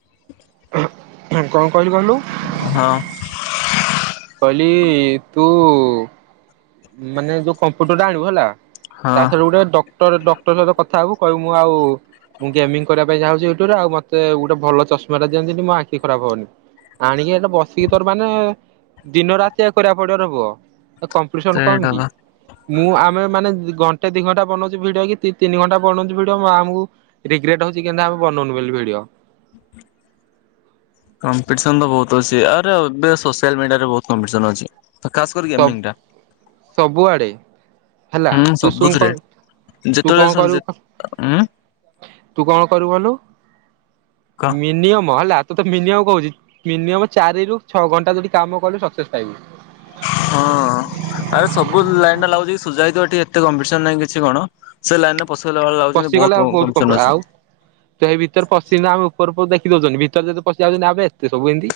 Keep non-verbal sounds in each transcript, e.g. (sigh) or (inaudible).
ଝୁନ୍ ଝୁଁ ଝୁନୁ। ହଁ କ କଣ କହିଲୁ କହିଲୁ। ହଁ। କହିଲି ତୁ ମାନେ ଯୋଉ କମ୍ପ୍ୟୁଟର ଟା ଆଣିବୁ ହେଲା ହଁ ତା ସାଙ୍ଗରେ ଗୋଟେ ଡକ୍ ଟରେ ଡକ୍ଟର ସହିତ କଥା ହବୁ କହିବୁ ମୁୁଁ ଆଉ ମୁଁ ଗେମିଙ୍ଗ କରିବା ପାଇଁ ଚାହୁଛି ୟୁଟ୍ୟୁରୁ ଆଉ ମତେଗୋଟେ ଭଲ ଚଷମା ଟା ଦିଅନ୍ତିନି ମୋ ଆଖି ଖରାପ ହବନି। ଆଣିକି ଏଇଟା ବସିକି ତୋର ମାନେ ଦିନ ରାତି କରିବାକୁ ପଡିବ ରେ ପୁଅ ଏ କମ୍ପ୍ ପୃଷଣ କମ୍ ସେଇଟା କି। ବା ମୁଁ ଆମେ ମାନେ ଇ ଘଣ୍ଟେ ଦି ଘଣ୍ଟା ବନାଉଛି ଭିଡିଓ କି ଦି ତିନି ଘଣ୍ଟା ବନାଉଛି ଭିଡିଓ ମୁ ଆମୁଗ୍ ରିଗ୍ରେଟ୍ ହଉଛି କେନା ଆଉ ବନଉନୁ ବୋଲି ଭିଡିଓ। କମ୍ପିଟିସନ୍ ତ ବହୁତ୍ ଅଛି। ଆରେ ଉଦୟ ସୋସିଆଲ ମିଡିଆରେ ବୋହୁତ୍ କମ୍ପିଟିସନ୍ ଅଛି। ତ ଖାସ୍ କରି ଏମିଙ୍ଗ୍ ଟା। ସବୁଆଡ଼େ। ହେଲା ହୁଁ ତୁ ସୁଶ ସବୁଥିରେ କଣ ତୁ ଯେତେବେଳେ କଣ ଶୁଣୁ କରିଵୁ କର୍ ଉଁ ତୁ କଣ କରିବୁ କହିଲୁ, କହ ମିନିୟମ ହେଲା ତତେ ମିନିୟମ କହୁଛି ମିନିମମ୍ ଚାରି ରୁ ଛଅ ଘଣ୍ଟା ଯଦି କାମ କରିବୁ ସକ୍ସେସ୍ ପାଇବୁ। ହଁ ଆରେ ସବୁ ଲାଇନ୍ ରେ ଲାଗୁଛି ଯାଇ ଥିବ ଟିକେଏତେ କମ୍ପିଟିସନ୍ ନାହିଁ କିଛି କଣ। ସେ ଲାଇନ୍ ରେ ପସିଗଲା ବେଳ ଲୁ ବହୁତ କମ୍ସିଟିସନ ଅଛି। ସେଇ ଭିତରେ ପଶିନି ଆଉ ଉପରକୁ ଦେଖି ଦଉଛନ୍ତିୁ। ଭିତରେ ଯଦି ପଶିଯାଉଛନ୍ତି ଆବେ ଏବେ ସବୁ ଏମିତି।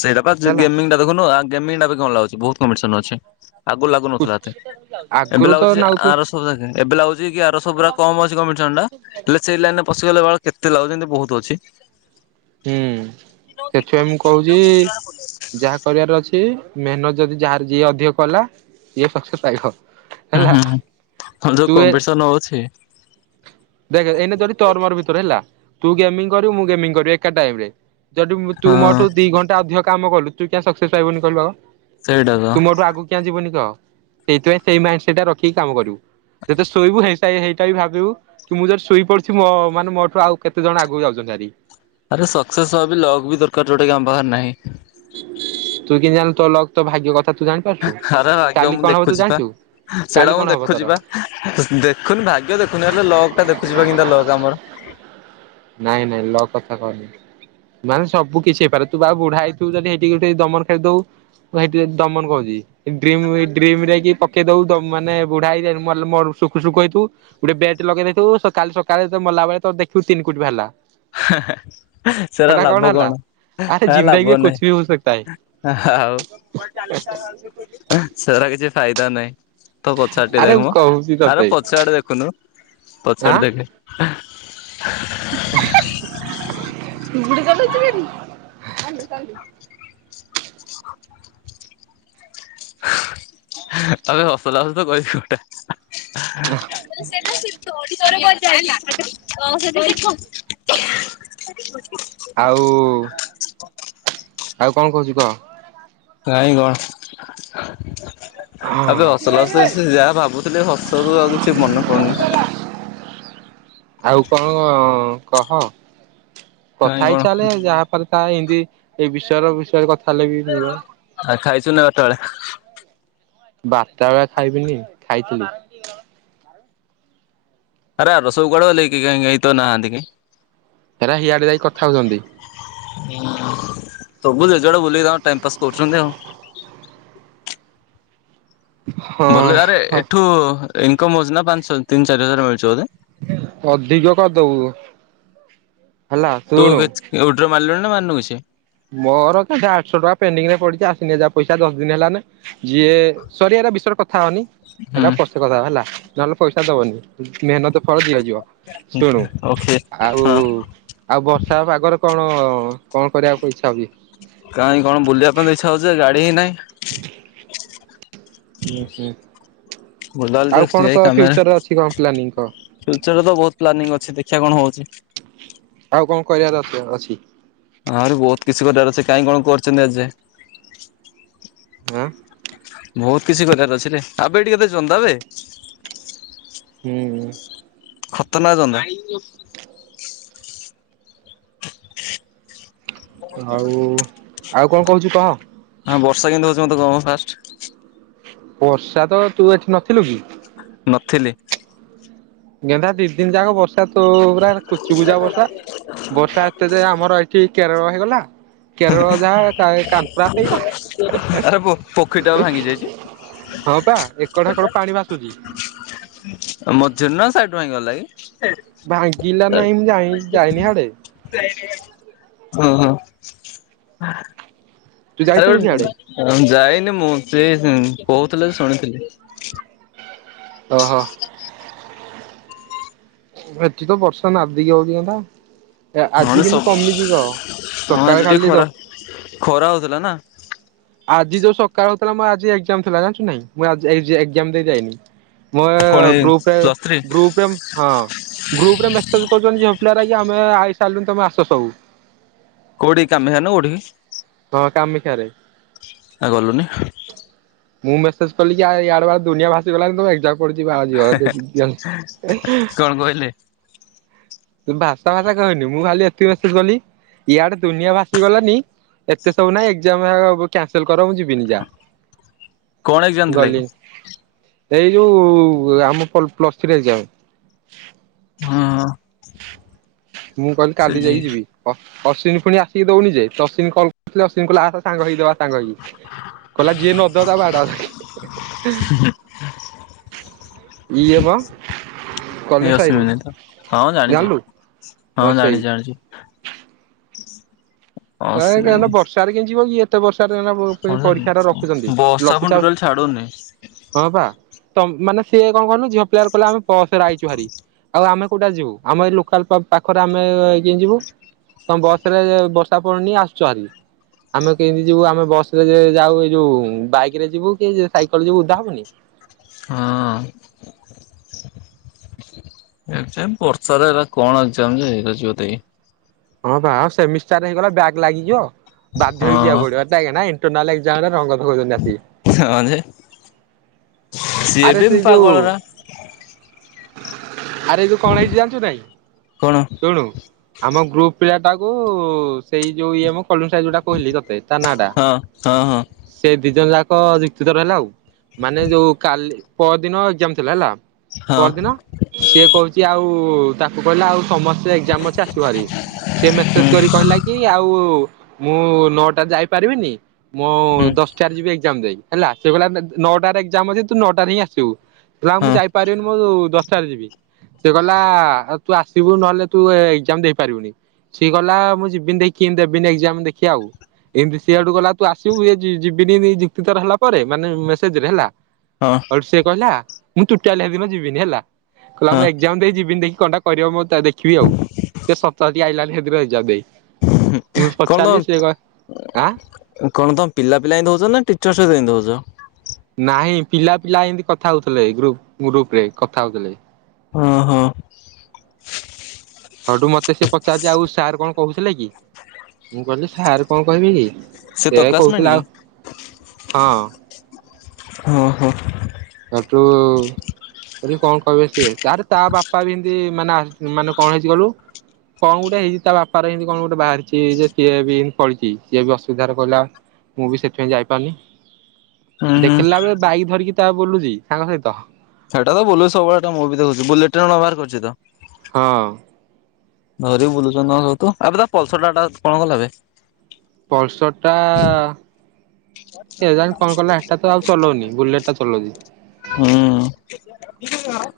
ସେଇଟା ପା ହେଲା ଗାମୀଙ୍ଗ ଦେଖୁନୁ ଆ ଗେମିଙ୍ଗ ଲାଗୁଛି ବହୁତ୍ କମ୍ପିଟିସନ୍ ଅଛି। ଆଗୁରୁ ଲାଗୁନଥିଲା ଏତେ। ଏବେ ଆଗରୁ ତ ଲାଗୁଛି ନାଉଥିଲ ଆରଶହଏବେ ଲାଗୁଛିକି ଆରଶହ ପୁରା କମ୍ ଅଛି କମ୍ପିଟିସନ୍ ଟା। ସେଇ ଲାଇନ୍ ରେ ପଶିଗଲେ ବାଳ କେତେ ଲାଗୁଛି, ଯେମିତି ବହୁତ୍ ଅଛି। ହୁଁ ସେଥିପାଇଁ ମୁଁ କହୁଛି ଯାହା କରିବାର ଅଛି ମେହେନତ ଯଦି ଯାହାର ଯିଏ ଅଧିକ କଲା ସିଏ ପଛେ ପାଇବ। ହୁଁ ହେଲା ହୁଁ, ଯୋଉ ତୁ କମ୍ପିଟିସନ୍ ଓଛି ଦେଖ୍ ଏଇନେ ଯଦି ତୋର ମୋର ଭିତରେ ହେଲା, ତୁ ଗେମିଙ୍ଗ କରିବୁ ମୁଁ ଗେମୀଙ୍ଗ କରିବି ଏକା ଟାଇମ୍ ରେ। ଯଦି ତୁ ହଁ ମୋଠୁ ଦି ଘଣ୍ଟା ଅଧିକ କାମ କଲୁ, ତୁ କାହିଁକି ସକ୍ସେସ୍ ପାଇବୁନି କହିଲୁ ଆଉ ସେଇଟା ତ ତୁ ମୋଠୁ ଆଗକୁ କିଆଁ ଯିବୁନି କହ ସେଇଥିପାଇ ସେଇ ମାଇଣ୍ଡ ସେଟ୍ ରଖିକିରି କାମ କରିବୁ, ଜେତବେଳେ ଶୋଇବୁ ହେଚ୍ ହେ ହେଇଟା ବି ଭାବିବୁ କି ମୁଁ ଯଦି ଶୋଇ ପଡୁଛି ମୋ ମାନେ ମୋଠୁ ଆଉ କେତେ ଜଣ ଆଗକୁ ଯାଉଛନ୍ତି ଭାରି। ଆରେ ସକ୍ସେସ୍ ହବାବି ଲକ ବି ଦରକାର ଯୋଉଟା କି ଆମ ପାଖରେ ନାହିଁ। ତୁ କେମିତି ଜାଣିଲୁ ତୋ ଲଗ୍ ତୋ ଭାଗ୍ୟ କଥା ତୁ ଜାଣି ଆରେ ଭାଗ୍ୟ ମୁଁ ଦେଖୁଚିପା। କାଲି ସେଇଟା କଣ ମୁଁ ହବ ତୋର? ଦେଖୁଚିପା। ଦେଖୁନି ଭାଗ୍ୟ ଦେଖୁନି ହେଲେ ଲଗ୍ ଟା ଦେଖୁଚିପା କେମିତିଆ ଲଗ୍ ଆମର। ନାଇଁ ନାଇଁ ଲଗ୍ କଥା କହନି। ମାନେ ସବୁ କିଛି ହେଇପାରେ ତୁପା ଆଉ ବୁଢା ହେଇ ତୁ ଯଦି ହେଇଠି ଗୋଟେ ଦମନ କେ ଦୋଉ। ମୁଁ ସେଇଠି ଯଦି ଦମନ କଉଚି ଡ୍ରିମବ୍ ଡ୍ରିମ୍ ରେ କି ପକେଇ ଦବୁ ମାନେ ବୁଢା ହେଇ ଯାଇ ମଲେ ମରୁ ସୁକୁ ସୁକୁ ହେଇଥିବୁ। ଗୋଟେ ବେଟ ଲଗେଇ ଦେଇଥିବୁ ତ କାଲି ସକାଳେ ମଲାବେଳେ ତ ଦେଖିବୁ ତିନି କୋଟି ଵାହାରିଲା। ହଁଆ ହଁଆ ସେଟା ଲାଭ କଣ? ଆରେ ହଁ ଆ ଜିନ୍ଦଗି ମେ କୁଛ ଲାଭନାହିଁ ବି ହୋ ସକତା ହେ ଆଉ ସେଟା କିଛି ଫାଇଦା ନାହିଁ ତୋ ପଚାଟ୍ ଆରେ ଦେଖ୍ ମୁଁ ମ କହୁଛି ଆରେ ତତେ ପଛଆଡେ ଦେ ଖୁନୁ ପଛଆଡେ ଦେଖେ। ହ (unintelligible) ଆବେ ହସଲାଗୁଛି ତ କଇବି କୋଉଟା। (unintelligible) (inaudible) ଆଉ ଆଉ କଣ କହୁଚୁ କହ? କାଇଁ କଣ? ଏବେ ଅସଲସ ଯାହା ଭାବୁଥିଲି ହସୁ ଆଉ କିଛି ମନେ ପଡୁନି। ଆଉ କଣ କ କହ କାଇଁ କଥା ହେଇ କଣ ଚାଲେ ଯାହା ରେ ତା ଏମିତି ଏଇ ବିଷୟର ବିଷୟରେ କଥା ହେଲେ ବି ଆଉ ଖାଇଚୁ ନା ବାରଟାବେଳେ? ବାରା ବେଳେ ଖାଇବିନି ଖାଇଥିଲି। ଆରେ ଆରସବୁକୁଆଡେ ଗଲେ କିହେ କାଇଁକାଇଁ କେହିତ ନାହାନ୍ତି କାଇଁ। ହେରା ହିଆଡ଼େ ଯାଇକି କଥା ହଉଚନ୍ତି। ସବୁ ଜଜେଆଡେ ବୁଲିକି ଟାଇମ ପାସ୍ କରୁଚନ୍ତି ଆଉ। ଭଲ ଆରେ ହଁ ଏଠୁ ଇନକମ ହଉଚି ନା ପାଞ୍ଚହ ତିନି ଚାରି ହଜାର ମିଳଚ ବୋଧେ? ଅଧିକ କରିଦବୁ। ହେଲା ଶୁଣୁ ତୁଟର ବ ଉଇଡ୍ର ମାରିଲୁଣି ନା ମାନୁ କିଛି? ମୋର କେତେ ଆଠଶହ ଟଙ୍କା ପେଣ୍ଡିଙ୍ଗରେ ପଡିଚି ଆସିନି ଯାହା ପଇସା ଦଶ ଦିନ ହେଲା ନି। ଯିଏ ସରି ଏରା ବିଷର କଥା ହଅନି ହୁଁ ଏରା ପ୍ରସ୍ନା ସେ କଥା ହେଲା ନହେଲେ ପଇସା ଦବନି ମେହନତ ଫଳ ଦିଆଯିବ। ଶୁଣୁ ଓକେ ଆଉ ହଁ। ଆଉ ବର୍ଷା ପାଗର କଣ କଣ କରିବାକୁ ଇଚ୍ଛା ହୁଏ? କାହିଁ କଣ ବୁଲିବା ପାଇଁ ଇଛା ହଉଚି ଜେ ଗାଡି ହିଁ ନହିଁ। ଉଁ ହୁଁ। ବୁଲାବୁଲି ଆଉ ଟିକେ କଣ ଏଇ ତ କାମରେ ଫ୍ୟୁଚରରେ ଅଛି କଣ ପ୍ଲାନିଂ କହ? ଫ୍ୟୁଚରରେ ତ ବହୁତ ପ୍ଲାନିଂ ଅଛି ଦେଖିବା କଣ ହଉଚି। ଆଉ କଣ କରିବା ର ଅ ଅଛି? ଆଉରି ବହୁତ କିଛି କରିବାର ଅଛି କାଇଁ କଣ କରୁଚନ୍ତି ଆଜିଯାଏଁ। ଆଁ? ବହୁତ କିଛି କରିବାର ଅଛିରେ ଆବେ ଏଠିକ କେତେ ଜନ୍ଦାବେ। ହୁଁ। ଖତରନାକ ଜନ୍ଦା। ଆଉ ଆଉ କଣ କହୁଛୁ କହ? ଆଉ ବର୍ଷା କେମିତି ହଉଛି ମତେ କହମ ଫାଷ୍ଟ? ବର୍ଷା ତ ତୁ ଏଠି ନଥିଲୁ କି? ନଥିଲି। ଗେନ୍ଧା ଦି ଦିନ ଯାକ ବର୍ଷା ତୁ ପୁରା କୁଚୁକୁଚା ବର୍ଷା ବର୍ଷା ଏତେ ଯେ ଆମର କି କେରଳ ହୋଇଗଲା। କେରଳ ଯା କାନପୁରା ସେଇଆ। ଆରେ ପୋଖରୀ ଟା ଭାଙ୍ଗି ଯାଇଛି (inaudible) ହଁ ପା ଏକଠା କଡ ପାଣି ବାସୁଛି। ମଝିରେ ନା ସାଇଡ ଭ ଗଲା କି? ଭାଙ୍ଗିଲା ନାଇଁ ମୁଁ ଯାଇ ଯାଇନି ହିଆଡେ। ଯାଇନି ହିଆଡେ ଓଁ ହଁ। ତୁ ଆରେ ଯାଇଥିଲୁ କି ହାଡେ? ଗୋଟ ଯାଇନି ମୁଁ ସେ କହୁଥିଲି ଶୁଣିଥିଲି। ଓହୋ। ଏଠି ତ ବର୍ଷା ନଧିକି ହଉଚି ଏଣା। ଏ ଆଜି ନହେଲେ କେମିତି ସବୁ କମିଛି କହ ହଁ ଆଜି ସକାଳେ ଟିକେ ଖାଲି ଖରା ଖରା ହଉଥିଲା ନାଁ? ଆଜି ଯୋଉ ସକାଳହଉଥିଲା ମ ଆଜି ଏଜାମ ଥିଲା ଜାଣିଛୁ ନାଇଁ ମୁଁ ଆଜି ଏଜାମ ଦେଇ ଯାଇନି। ମୋ ଏ ପୁଣି ଗ୍ରୁପରେ ପ୍ଲସ୍ ଥ୍ରୀ ଗ୍ରୁପରେ ହଁ ଗ୍ରୁପରେ ମେସେଲ? କହୁଛନ୍ତି ଝିଅ ପିଲା ଆମେ ଆଇସାରିଲୁ ତମେ ଆସ ସବୁ। କୋଉଠି (inaudible) କୋଉଠି। ହଁ କାମାକ୍ଷାରେ। ଆଉ ଗାଲୁନି? ମୁଁ ମେସେଜ କଲି କି ଇଆଡ଼େ ଵା ଦୁନିଆ ଭାସିଗଲାଣି ତମେ ଏକ୍ସଜାମ ପଡିଯିବା ଆଉଜିିବ (inaudible) କଣ (unintelligible) ମୁଁ ଭାଷା ଭାଷା କହିନି ମୁଁ ଖାଲି ଏତିକି ମେସେଜ କଲି ଇଆଡେ ଦୁନିଆ ଭାଷି ଗଲାନି? ଏତେ ସବୁ ନାହିଁ ଏକ୍ଜାମ କ୍ୟାନସଲ କର ମୁଁ ଯିବିନି ଯା। କଣ ଏକ୍ଜାମ ଥିଲା କି? ଗଲି ଏଇ ଯୋଉ ଆମ ପ୍ଲସ୍ ଥ୍ରୀ ଏକ୍ଜାମ। ହଁ। ମୁଁ କହିଲି ସେ କାଲି ଝି ଯାଇକି ଯିବି। ଅଶ୍ୱିନୀ ପୁଣି ଆସି ଦଉନି ଯେ ଅଶ୍ୱଵୀ କଲ୍ କରିଥିଲେ ଅଶ୍ୱିନୀ ଆତ ସାଙ୍ଗ ହେଇକି ଦବା। ସାଙ୍ଗ ହେଇକି କହିଲା ଯିଏ ନ ଦେବ ବାଡା ଧରିକି। କିଏ ମ ଏ କଲୁ ସାହିରୁ ଅସ୍ମିତା ହଁ ଜାଣିଛି ଜାଣିଲୁ? ହଁ ଜାଣି ଜାଣି। ନାଇଁ କା ବର୍ଷାରେ କେ ଯିବ କି ଇଏ। ଏତେ ବର୍ଷା ରେ ପରୀକ୍ଷା ଟା ରଖୁଛନ୍ତି ବର୍ଷା ପୁଣି ଲଘୁଚା ଟୋଟାଲ ଛାଡୁନି ହଁ ବା ତ ମାନେ ସିଏ କଣ କହିଲୁ ଝିଅ ପିଲା କହିଲେ ଆମେ ବସ୍ ରେ ଆଇଛୁ ଭାରି। ଆଉ ଆମେ କୋଉଟା ରେ ଯିବୁ ଆମ ଏଇ ଲୋକାଲ ପାଖରେ ଆମେ କେମିତି ଏ ଯିବୁ। ତମେ ବସ ରେ ବର୍ଷା ପଡୁନି ଆସୁଛ ଭାରି। ଆମେ କେମିତି ଯିବୁ ଆମେ ବସ ରେ ଯାଉ ଏଇ ଯୋଉ ବାଇକ ରେ ଯିବୁ କି ସାଇକେଲରେ ଯିବୁ ଉଧା ହବୁନି। ହଁ। ବର୍ଷାରେ ହେଲା କଣ ଆମ ଯେ (inaudible) (inaudible) ହଁ ବାଁ ସେ ମିଷ୍ଟାରେ ହେଇଗଲା ବ୍ୟାଗ୍ ଲାଗିଯିବ ବାଧ୍ୟ ହେଇକି ହଁ ଯିବାକୁ ପଡିବ। ଇଷ୍ଟା ନାଇଁ ଇଣ୍ଟନାଲ ଏକ୍ସଜାମ ରଙ୍ଗଧୁଛନ୍ତି ଆସିକି। ସାଙ୍ଗ ମାନେ ସିଏ ଆରେ ବି ସେଇ ଯୋଉ ପାଗଳ ଟା। ଆରେ ଏ ତୁ କଣ ହେଇଛିି ଜାଣିଛୁ ନାଇଁ? କଣ ଶୁଣୁ ଆମ ଗ୍ରୁପ ପିଲା ଟାକୁ ସେଇ ଯୋଉ ଇଏ ମୁଁ କଲୁଙ୍ଗ ସା ଯୋଉଟା କହିଲି ତତେ ତା ନା ଟା ହଁ ହଁ ହଁ ସେ ଦି ଜଣ ଯାକ ରିତୁ ରେ ରହିଲା ଆଉ। ମାନେ ଯୋଉ କାଲି ପର ଦିନ ବହଦିନ ଏକଜାମ ଥିଲା ହେଲା ହଁ ପହର ଦିନ। ସିଏ କହୁଛି ଆଉ ତାକୁ କହିଲା ଆଉ? ସମସ୍ତେ ଏକଜାମ ଅଛି ଆସିବାରି ସିଏ ମେସେଜ ହୁଁ କରି କହିଲା କି ଆଉ? ମୁଁ ନଅଟା ଯାଇପାରିବିନି ମୁଁ ହୁଁ ଦଶ କାଲି ଯିବି ଏକଜାମ ଦେଇ ହେଲା ସେ ନଅଟାରେ ଏକଜାମ ଅଛି ତୁ ନଅଟାରେ ହିଁ ଆସିବୁ। କହିଲା ମୁଁ ହଁ ଯାଇପାରିବିନି ମୁଁ ଦଶଟାରେ ଯିବି ସେ କହିଲା ଆଉ ତୁ ଆସ। ଯିବୁ ନହେଲେ ତୁ ଏକଜାମ ଦେଇପାରିବୁନି ସିଏ କଲା ମୁଁ ଯିବିନି ଦେଖି ଦେବିନି ଏକଜାମ ଦେଖି ଆଉ। ଏମିତି ସିଆଡୁ ଗଲା ତୁ ଆସିବୁ ଇ ଯିବିନି ଯୁକ୍ତିତର ହେଲା ପରେ ମାନେ ମେସେଜ ରେ ହେଲା। ହଁ। ସେ କହିଲା ମୁଁ ଟୋଟାଳି ହେ ଦିନ ଯିବିନି ହେଲା କହିଲା ହଁ ମୁଁ ଏକଜାମ ଦେଇ ଯିବିନି ଦେଖି କଣ୍ଟା କରିବ ମୋ? ଦେଖିବି ଆଉ ସେ ସପ୍ତାହ ଟିକି ଆଇଲାନି ସେଥି ଯେ ଦେଇ ମୁଁ କଣ ପଚାରିଲି ସେ କହି ଆଁ କଣ କଣ ତମ ପିଲା ପିଲା ଏ ଦଉଛ ନା ଟିଚର ସହିତ ଦଉଛ। ନାହିଁ ପିଲା ପିଲା ଏମିତି କଥା ହଉଥିଲେ ଗ୍ରୁପ ଗ୍ରୁପରେ କଥା ହଉଥିଲେ। ଅ ହଁ। ହଉଠୁ ମତେ ସିଏ ପଚାରୁଛି ଆଉ ସାର୍ କଣ କହୁଥିଲେ କି ମୁଁ କହିଲି ସାର୍ କଣ କହିବେ କି? ସେ ତୋ ସେଆ କ୍ଲାସମେଟ କହୁଥିଲାଉ ହଁ ହଁ ହଁ। ହେଠୁ। ବ କଣ କହିବେ ସିଏ ଆରେ ତା ବାପା ବି ଏମିତି ମାନେ ମାନେ କଣ ହେଇଛି କଲୁ କଣ ଗୋଟେ ହେଇଛି ତା ବାପାର ଏମିତି କଣ ଗୋଟେ ବାହାରିଛି ଯେ ସିଏ ବିମିତି ପଳେଇଛି ସିଏ ବି ଅସୁବିଧାରେ କହିଲା ମୁଁ ବି ସେଥିପାଇଁ ଯାଇପାରୁନି ହୁଁ ହୁଁ ଦେଖିଲିଲା ବେଳେ ବାଇକ୍ ଧରିକି ତା ବୁଲୁଛି ସାଙ୍ଗ ସହିତ। ସେଇଟା ତ ବୁଲୁଛି ସବୁଳେ ମୁଁ ବି ଦେଖୁଛି ବୁଲେଟ୍ରେ ନୂଆ ବାହାର କରିଛି ତ ହଁ! ଧରି ବୁଲୁଛ ହଉ ତୁ ଏବେ ତା ପଲସର ଟା ଟା କଣ କଲାବେ? ପଲସର ଟା କେଜାଣି କଣ କଲା ଏଟା ତ ଆଉ ଚଲଉନି ବୁଲେଟ ଟା ଚଲଉଛି। ହୁଁ!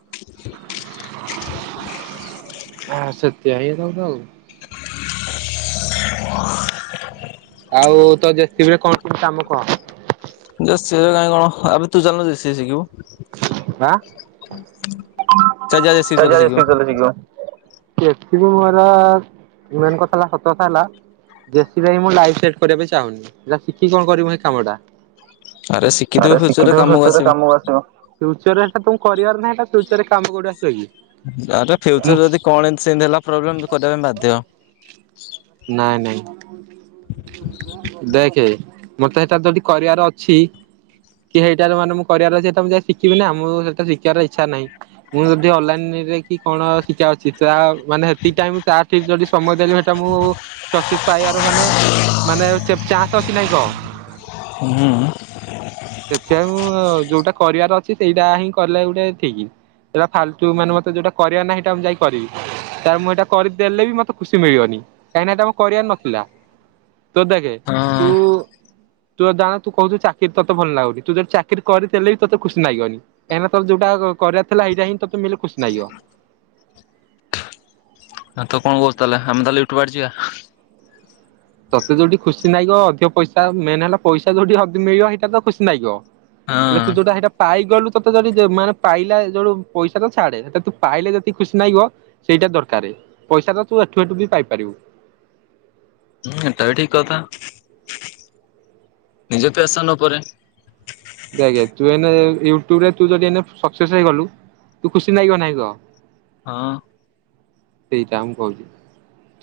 ଆଁ ସେତିଆ ହେଇଥାଉ ତ ଆଉ (inaudible) ଆଉ ତ ଜେ ସି ବି ରେ କଣ କିମ୍ କାମ କଣ? ଜ ସିଏ କାଇହିଁ କଣ ଆବେ ତୁ ଚାଲୁନୁ ଜେ ସି ବି ଶିଖିବୁ? ଆଁ ଚାଲ ଯା ଜେସିବି ଚାଲ ଶିଖିବୁ (unintelligible) (unintelligible) ବି ମୋର ମେନ୍ କଥା ହେଲା ସତ କଥା ହେଲା ଜେ ସି ବି ରେ ମୁଁ ଲାଇଫ ସେଟ୍ କରିବା ପାଇଁ ଚାହୁନି ଶିଖି କଣ କରିବୁ ସେଇ କାମଟା? ଶିଖିଥିବୁ ଆରେ ଫ୍ୟୁଚରରେ ଶିଖିଥଉ କାମକୁ ହଷରେ ଆସିବ। କାମକୁ ଆସିବ। ଫ୍ୟୁଚରରେ ଇଟଟା ତ କରିବାର ନାହିଁ ଫ୍ୟୁଚରରେ କାମ କୋଉଠୁ ଆସିବା କି? ଆରେ ଫ୍ୟୁଚର ମୁଁ ଯଦି କଣ ଏ ସେମତି ହେଲା ପ୍ରୋବ୍ଲେମ କରିବା ପାଇଁ ବାଧ୍ୟ। ନାଇଁ ନାହିଁ। ଦେଖେ ମତେ ସେଇଟା ଯଦି କରିବାର ଅଛି କି ହେଇଟା ମାନେ କରିବାର ଅଛି ତ ମୁଁ ଯାଇ ଶିଖିବି ନା ମୁଁ ସେଟା ର ଶିଖିବାର ଇଚ୍ଛା ନାହିଁ। ମୁଁ ଯଦି ଅଲଲାଇନରେ କି କଣ ଶିକା ଅଛି ତା ମାନେ ହଜତିକି ଟାଇମ୍ ତା ଠିକ୍ ଯଦି ସମୟ ଦେଲି ସେଟା ମୁଁ ସକ୍ସେସ୍ ପାଇଆର ମାନେ ମାନେ ଚା ଚାନ୍ସ ତ ଅଛି କି ନାହିଁ କ? ହୁଁ। ଦେଖିଆକୁ ଯୋଉଟା କରିବାର ଅଛି ସେଇଟା ହିଁ କଲେ ଗୁଟେ ଠିକି। ଏଇରା ଫାଲତୁ ମାନେ ମତେ ଯୋଉଟା କରିବାର ନାହିଁ ହେଟା ମୁଁ ଯାଇକି କରିବି। ତାର ମୁଁ ହେଇଟା କରିଦେଲେ ବି ମତେ ଖୁସି ମିଳିବନି କାହିଁକି ହେଟା ମୋ କରିବାର ନଥିଲା। ତୁ ଦେଖେ ତୁ ତୁ ତ (unintelligible) ତୁ କହୁଚୁ ଚାକିରି ତୋତେ ଭଲ ଲାଗୁ କି ତୁ ଯଦି ଚାକିରି କରିଥେଲେ ବି ତତେ ଖୁସି ନାଗିବନି। କାହିଁକି ନା ତତେ ଯୋଉଟା କ କରିବାର ଥିଲା ହେଇଟା ହିଁ ତତେ ମିଲଲେ ଖୁସି ନାଗିବ। ଆଉ ତୁ କଣ କହୁଚୁ ତାହଲେ ଆମେ ତାହେଲେ ଏଠୁ ବାହାରିଯିବା। ତତେ ଯୋଉଠୀ ଖୁସି ନାଗିବ ଅଧିକ ପଇସା ମେନେ ହେଲା ପଇସା ଯୋଉଠି ହଦି ମିଳିବ ସେଇଟା ତ ଖୁସି ନାଗିବ। ହଁ। ହେଲେ ତୁ ଯୋଉଟା ହେଇଟା ପାଇଗଲୁ ତତେ ଯଦି ଯେ ମାନେ ପାଇଲା ଯୋଉ ପଇସା ତ ଛାଡେ ସେଟା ତୁ ପାଇଲେ ଯେତିକି ଖୁସି ନାଗିବ ସେଇଟା ଦରକାରେ ପଇସା ତ ତୁ ଏଠୁ ହେଠୁ ବି ପାଇପାରିବୁ। ହଁ ହେଟା ବି ଠିକ୍ କଥା ନିଜେ ପ୍ୟାସନ୍ ଉପରେ ଦେଖେ ତୁ ଏଇନେ ୟୁଟୁବରେ ତୁ ଯଦି ଏଇନେ ସକ୍ସେସ୍ ହେଇଗଲୁ ତୁ ଖୁସି ନାଗିବ ନାହିଁ କ? ହଁ। ସେଇଟା ମୁଁ କହୁଚି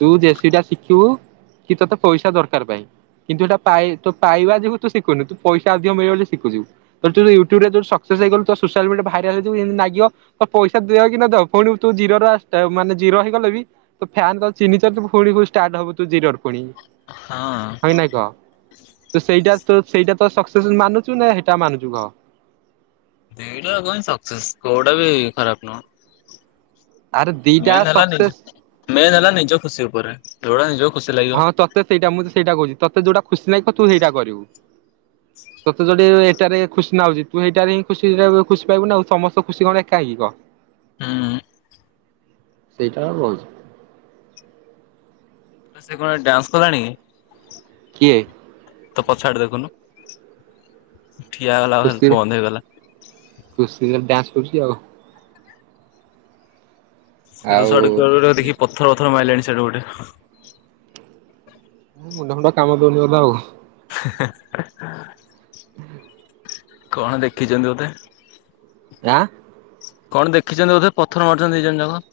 ତୁ ଜେସିବିଟା ଶିଖିବୁ କି ତୋତେ ପଇସା ଦରକାର ପାଇଁ କିନ୍ତୁ ହେଇଟା ପାଇ ତୁ ପାଇବା ଯୋଗୁ ତୁ ଶିଖୁନୁ ତୁ ପଇସା ଅଧିକ ମିଳିବ ବୋଲି ଶିୁଖୁଚୁ ତୋର (unintelligible) ୟୁଟ୍ୟୁବରେ ଆଜି ଗୋଟେ ସକ୍ସେସେ ହେଇଗଲୁ ତ ସୋସିଆଲ୍ ମିଡିଆ ଭାଇରାଲ୍ ହେଇଯିବୁ ହିନ୍ତି ନାଗିବ ତ ପଇସା ଦିଅ କି ନ ଦଉ ଫୁଣି ଉ ତୁ ଜିରୋରୁ ଆ ଷ୍ଟା ମାନେ ଜିରୋ ହେଇଗଲେ ବି ତୋ ଫ୍ୟାନ୍ ତତେ ଚିହ୍ନିଚତି ଫୁଣି କୋଉ ଷ୍ଟାର୍ଟ ହବୁ ତୁ ଜିରୋରୁ ପୁଣି। ହଁ ନାଇଁ କହ ତୁ ସେଇଟାରେ ତୁ ସେଇଟା ତୋ ସକ୍ସେସେ ମାନୁ ଚୁ ନା ହେଟା ମାନୁଚୁ କହ। ଏଇଟାକୁ କୁହନ୍ତି ସକ୍ସେସ୍ କୋଉଟା ବି ଖରାପ ନୁଅଁ। ଆରେ ଦିଟା ମେନେ ହେଲା ନିଜେ ସକ୍ସେସ୍ ମେନ୍ ହେଲା ନିଜ ଖୁସି ଉପରେ ଯୋଉଟା ନିଜକୁ ଖୁସି ଲାଗିବ। ତ ସେଇଟା ମୁଁ ତ ସେଇଟା କହୁଚି ତତେ ଯୋଉଟା ଖୁସି ନାଗିବ ତୁ ହେଇଟା କରିବୁ। ତୋତେ ଯୋଉଠି ଏଟାରେ ଖୁସି ନାଉଚି ତୁ ହେଇଟାରେ ହିଁ ଖୁସିଟାକୁ ଖୁସି ପାଇବୁ ନା ଆଉ ସମସ୍ତ ଖୁସି କଣ ଏକା ହି କ। ହୁଁ ହୁଁ। ସେଇଟା ମୁଁ କହୁଛି। ତ ସେ କଣ ଡ୍ୟାନ୍ସ କଲାଣି କି? କିଏ? ତୋ ପଛ ଆଡେ ଦେଖୁନୁ ଠିଆ ଗଲା ଘରୁ ବନ୍ଦ ହେଇଗଲା। ଖୁସି ହେଇ ଖାଲି ଡ୍ୟାନ୍ସ କରୁଚି ଆଉ। ସେ ଆଉ ଦଶ ଆଡେ କୁଆ (unintelligible) ଦେଖିକି ପଥର ପଥର ମାଇଲଣି ସିଆଡୁକୁ ଗୋଟେ। ମୋ ମୁଣ୍ଡ ଫୁଣ୍ଡ କାମ ଦଉନି ବୋଧେ ଆଉ। ହେଁ ହେଁ ହେଁ। କଣ ଦେଖିଛନ୍ତି ବୋଧେ। ଆଁ କଣ ଦେଖିଛନ୍ତି ବୋଧ ପଥର ମାରୁଛନ୍ତି ଦି ଜଣ ଯାକ।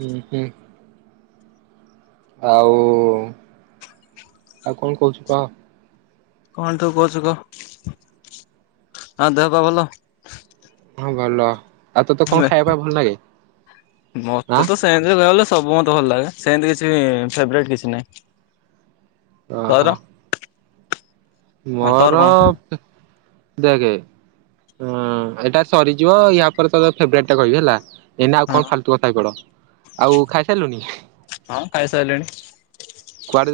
ହୁଁ ହୁଁ। ଆଉ ଆଉ କଣ କହୁଚୁ କହ। କଣ ତୁ କହୁଚୁ କ ଆଉଁ ଦେହ ପା ଭଲ। ହଁ ଭଲ ଆଉ ତୋତେ କଣ ଆମେ ଖାଇବା ପାଇଁ ଭଲ ଲାଗେଁ? ମତେ ହଁ ତ ଏଞ୍ଜୟ୍ କରିବାକୁ ଗଲେ ସବୁ ମତେ ଭଲ ଲାଗେ ସେତି କିଛି ଫ କିଛି ନାହିଁ। ଓ ତୋର ହୋ। ହଁ ତୋର ମୋର କଣ ଦେଖେ ଏଇଟା ସରିଯିବ ୟା ପରେତତେ ଫେବରେଟ ଟା କହିବି ହେଲା। ଏଇନା ଆଉ ହଁ କଣ ଫାଲତୁ କଥା ହେଇପଡ, ଆଉ ଖାଇ ସାରିଲୁନି? ହଁ ଖାଇସାରିଲିଣି କୁଆଡ଼େ?